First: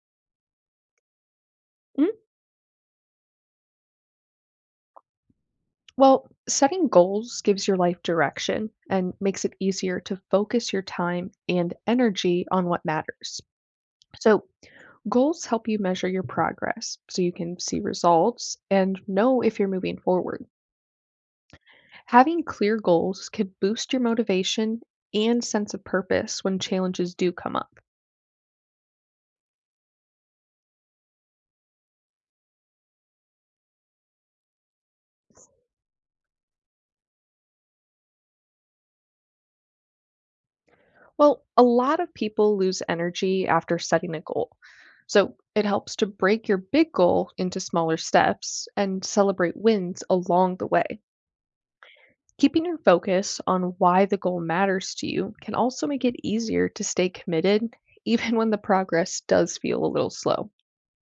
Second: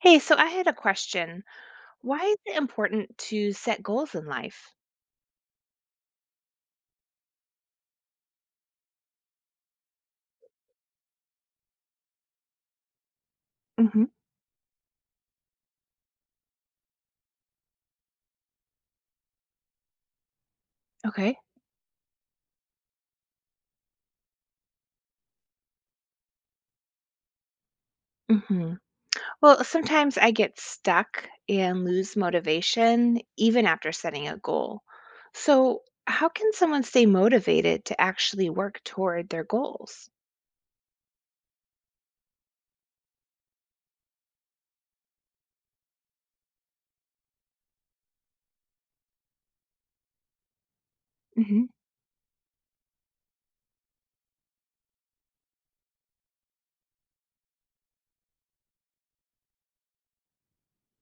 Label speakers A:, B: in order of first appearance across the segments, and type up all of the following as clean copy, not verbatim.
A: Hey, so I had a question.
B: Mm,
A: Why is it important to set goals in life?
B: Well, setting goals gives your life direction and makes it easier to focus your time and energy on what matters.
A: hmm
B: So, goals help you measure your progress so you can see results and know if you're moving forward.
A: Okay.
B: Having clear goals can boost your motivation and sense of purpose when challenges do come up.
A: hmm Well, sometimes I get stuck and lose motivation even after setting a goal. So, how can someone stay motivated to actually work toward their goals?
B: Well, a lot of people lose energy after setting a goal. So it helps to break your big goal into smaller steps and celebrate wins along the way.
A: hmm
B: Keeping your focus on why the goal matters to you can also make it easier to stay committed, even when the progress does feel a little slow.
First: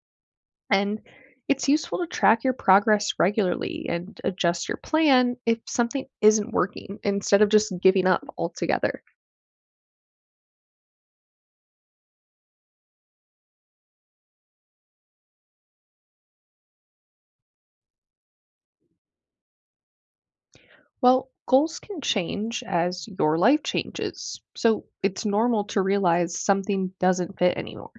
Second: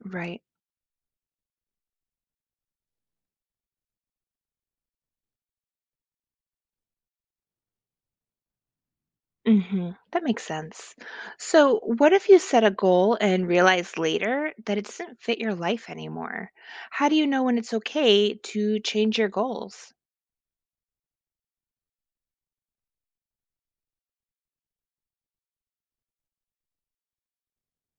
A: Right.
B: And it's useful to track your progress regularly and adjust your plan if something isn't working instead of just giving up altogether.
A: That makes sense. So, what if you set a goal and realize later that it doesn't fit your life anymore? How do you know when it's okay to change your goals?
B: Well, goals can change as your life changes, so it's normal to realize something doesn't fit anymore.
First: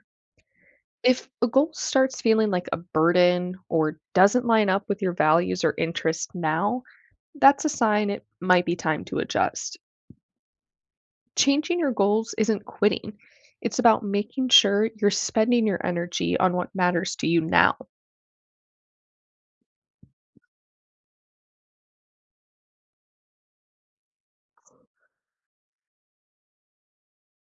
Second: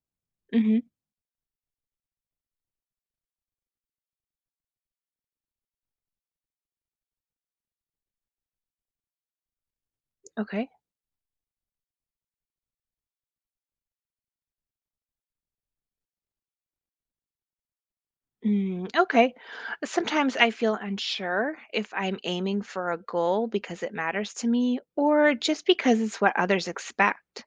B: If a goal starts feeling like a burden or doesn't line up with your values or interests now, that's a sign it might be time to adjust.
A: Okay.
B: Changing your goals isn't quitting, it's about making sure you're spending your energy on what matters to you now.
A: Mm, okay. Sometimes I feel unsure if I'm aiming for a goal because it matters to me or just because it's what others expect.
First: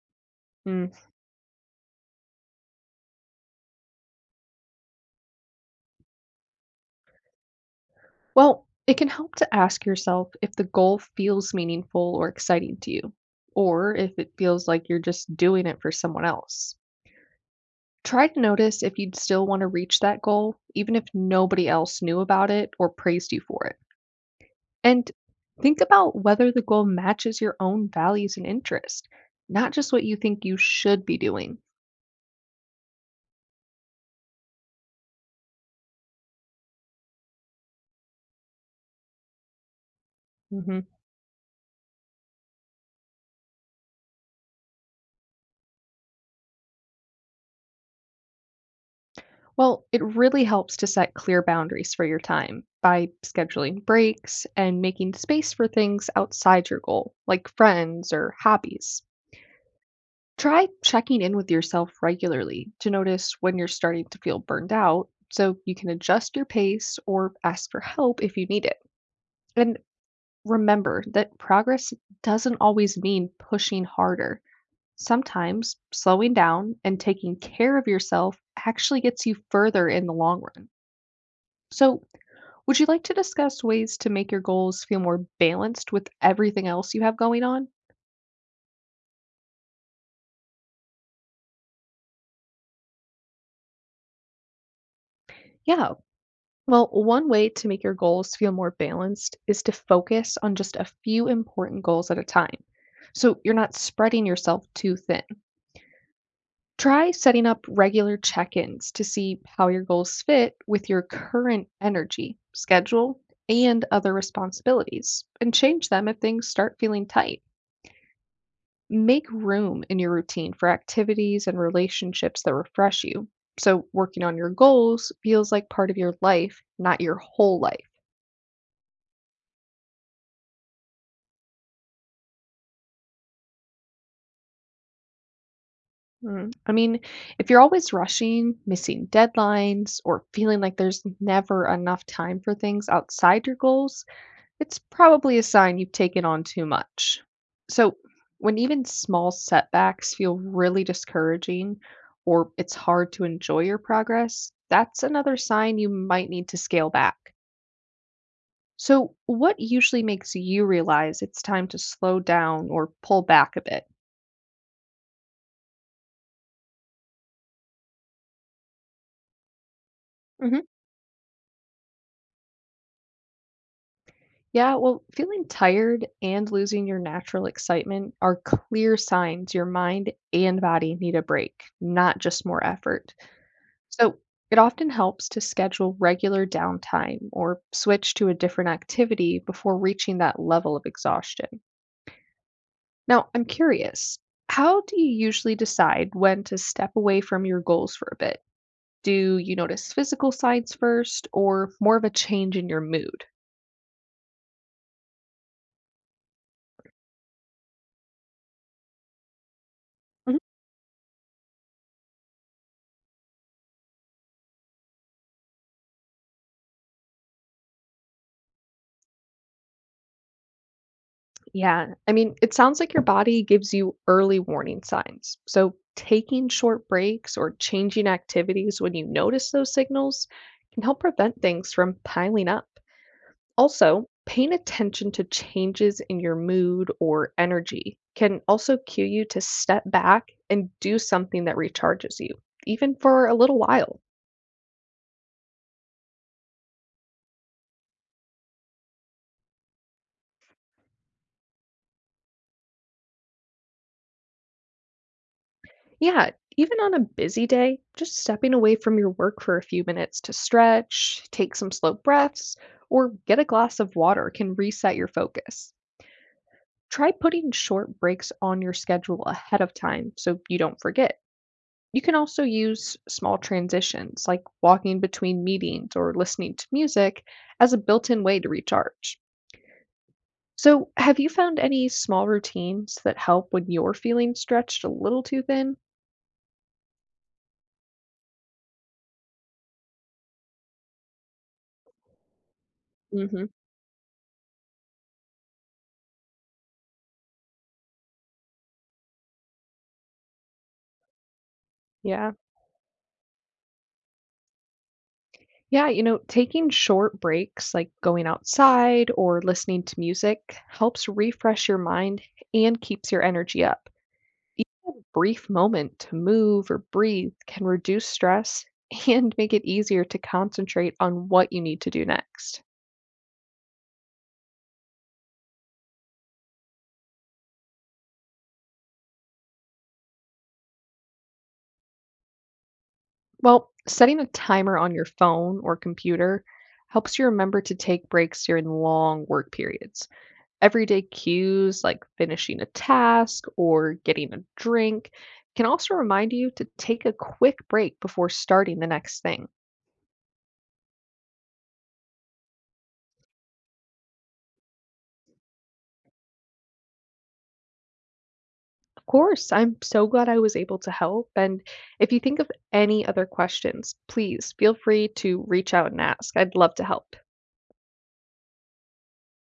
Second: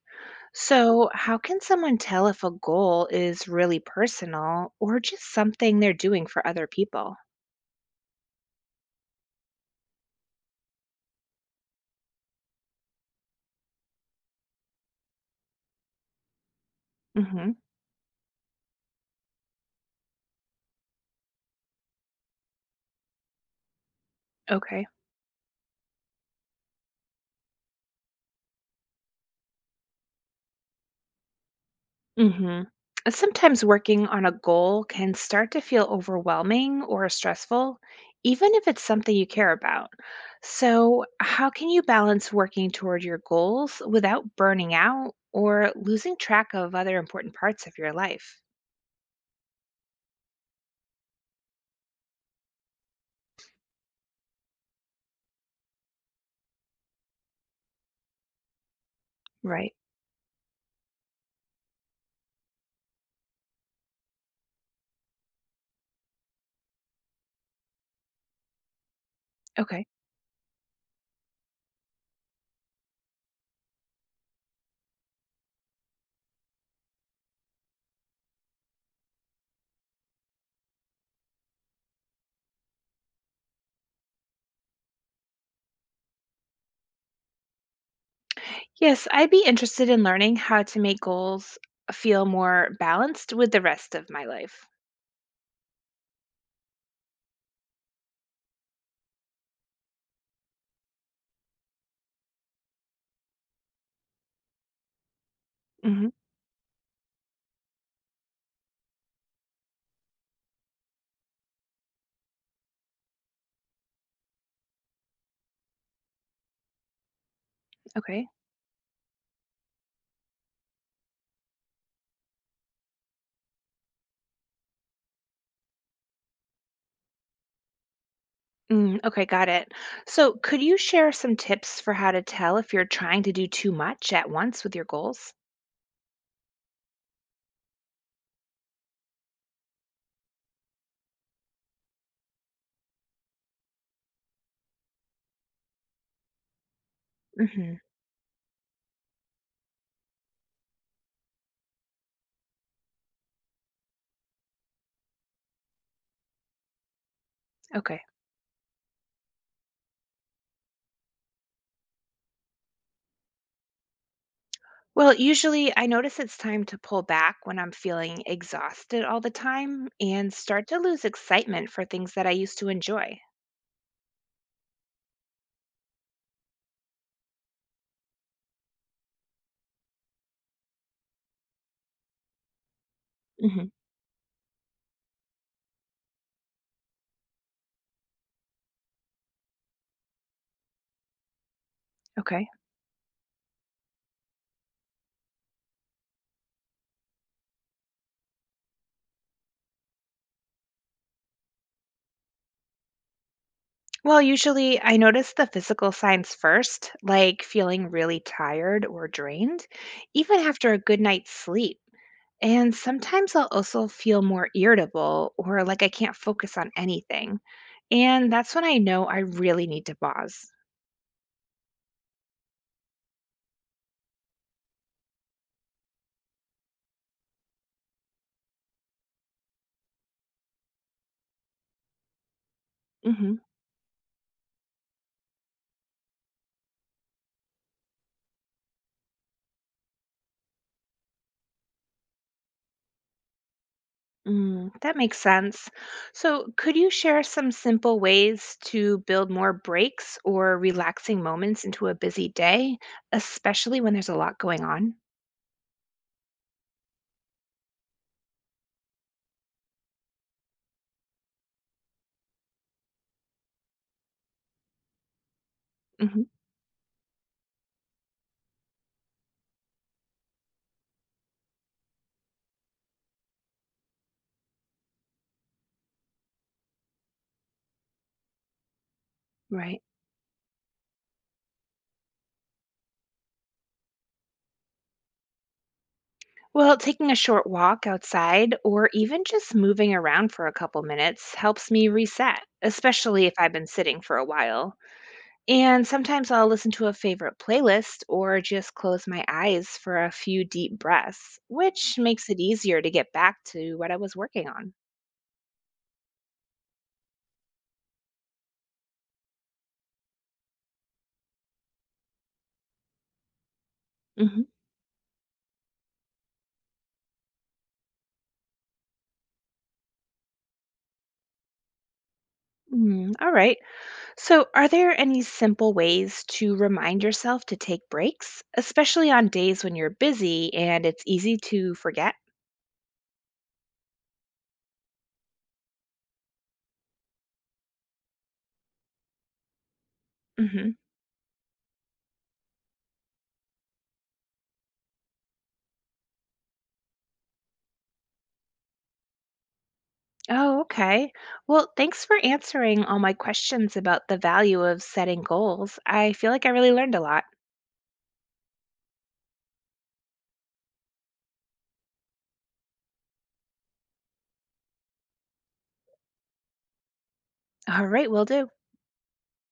A: So, how can someone tell if a goal is really personal or just something they're doing for other people?
B: Well, it can help to ask yourself if the goal feels meaningful or exciting to you, or if it feels like you're just doing it for someone else.
A: hmm
B: Try to notice if you'd still want to reach that goal, even if nobody else knew about it or praised you for it.
A: Okay.
B: And think about whether the goal matches your own values and interest, not just what you think you should be doing.
A: Mhm. Sometimes working on a goal can start to feel overwhelming or stressful, even if it's something you care about.
B: Mhm.
A: So, how can you balance working toward your goals without burning out or losing track of other important parts of your life?
B: Well, it really helps to set clear boundaries for your time by scheduling breaks and making space for things outside your goal, like friends or hobbies.
A: Right.
B: Try checking in with yourself regularly to notice when you're starting to feel burned out so you can adjust your pace or ask for help if you need it. And
A: Okay.
B: remember that progress doesn't always mean pushing harder. Sometimes slowing down and taking care of yourself actually gets you further in the long run. So, would you like to discuss ways to make your goals feel more balanced with everything else you have going on?
A: Yes, I'd be interested in learning how to make goals feel more balanced with the rest of my life.
B: Yeah. Well, one way to make your goals feel more balanced is to focus on just a few important goals at a time, so you're not spreading yourself too thin.
A: hmm
B: Try setting up regular check ins to see how your goals fit with your current energy, schedule, and other responsibilities, and change them if things start feeling tight.
A: Okay.
B: Make room in your routine for activities and relationships that refresh you, so working on your goals feels like part of your life, not your whole life.
A: Mm, okay, got it. So, could you share some tips for how to tell if you're trying to do too much at once with your goals?
B: I mean, if you're always rushing, missing deadlines, or feeling like there's never enough time for things outside your goals, it's probably a sign you've taken on too much.
A: hmm
B: So, when even small setbacks feel really discouraging or it's hard to enjoy your progress, that's another sign you might need to scale back.
A: Okay.
B: So, what usually makes you realize it's time to slow down or pull back a bit?
A: Well, usually I notice it's time to pull back when I'm feeling exhausted all the time and
B: Hmm.
A: start to lose excitement for things that I used to enjoy.
B: Yeah, well, feeling tired and losing your natural excitement are clear signs your mind and body need a break, not just more effort.
A: hmm
B: So it often helps to schedule regular downtime or switch to a different activity before reaching that level of exhaustion.
A: Okay.
B: Now, I'm curious, how do you usually decide when to step away from your goals for a bit? Do you notice physical signs first or more of a change in your mood?
A: Well, usually I notice the physical signs first, like feeling really tired or drained,
B: Mhm.
A: even after a good night's sleep. And sometimes I'll also feel more irritable or like I can't focus on anything. And that's when I know I really need to pause.
B: Yeah, I mean, it sounds like your body gives you early warning signs. So taking short breaks or changing activities when you notice those signals can help prevent things from piling up.
A: hmm
B: Also, paying attention to changes in your mood or energy can also cue you to step back and do something that recharges you, even for a little while.
A: Mm, that makes sense. So, could you share some simple ways to build more breaks or relaxing moments into a busy day, especially when there's a lot going on?
B: Yeah, even on a busy day, just stepping away from your work for a few minutes to stretch, take some slow breaths, or get a glass of water can reset your focus.
A: hmm
B: Try putting short breaks on your schedule ahead of time so you don't forget. You can also use small transitions, like walking between meetings or listening to music, as a built in way to recharge.
A: Right.
B: So, have you found any small routines that help when you're feeling stretched a little too thin?
A: Well, taking a short walk outside or even just moving around for a couple minutes helps me reset, especially if
B: Hmm.
A: I've been sitting for a while. And sometimes I'll listen to a favorite playlist or just close my eyes for a few deep breaths, which makes
B: Yeah.
A: it easier to get back to what I was working on.
B: Yeah. You know, taking short breaks, like going outside or listening to music, helps refresh your mind and keeps your energy up.
A: hmm
B: Even a brief moment to move or breathe can reduce stress and make it easier to concentrate on what you need to do next.
A: Mm, all right. So, are there any simple ways to remind yourself to take breaks, especially on days when you're busy and it's easy to forget?
B: Well, setting a timer on your phone or computer helps you remember to take breaks during long work periods.
A: hmm
B: Everyday cues like finishing a task or getting a drink can also remind you to take a quick break before starting the next thing.
A: Oh, okay. Well, thanks for answering all my questions about the value of setting goals. I feel like I really learned a lot.
B: Of course, I'm so glad I was able to help. And if you think of any other questions, please feel free to reach out and ask. I'd love to help.
A: All right, will do.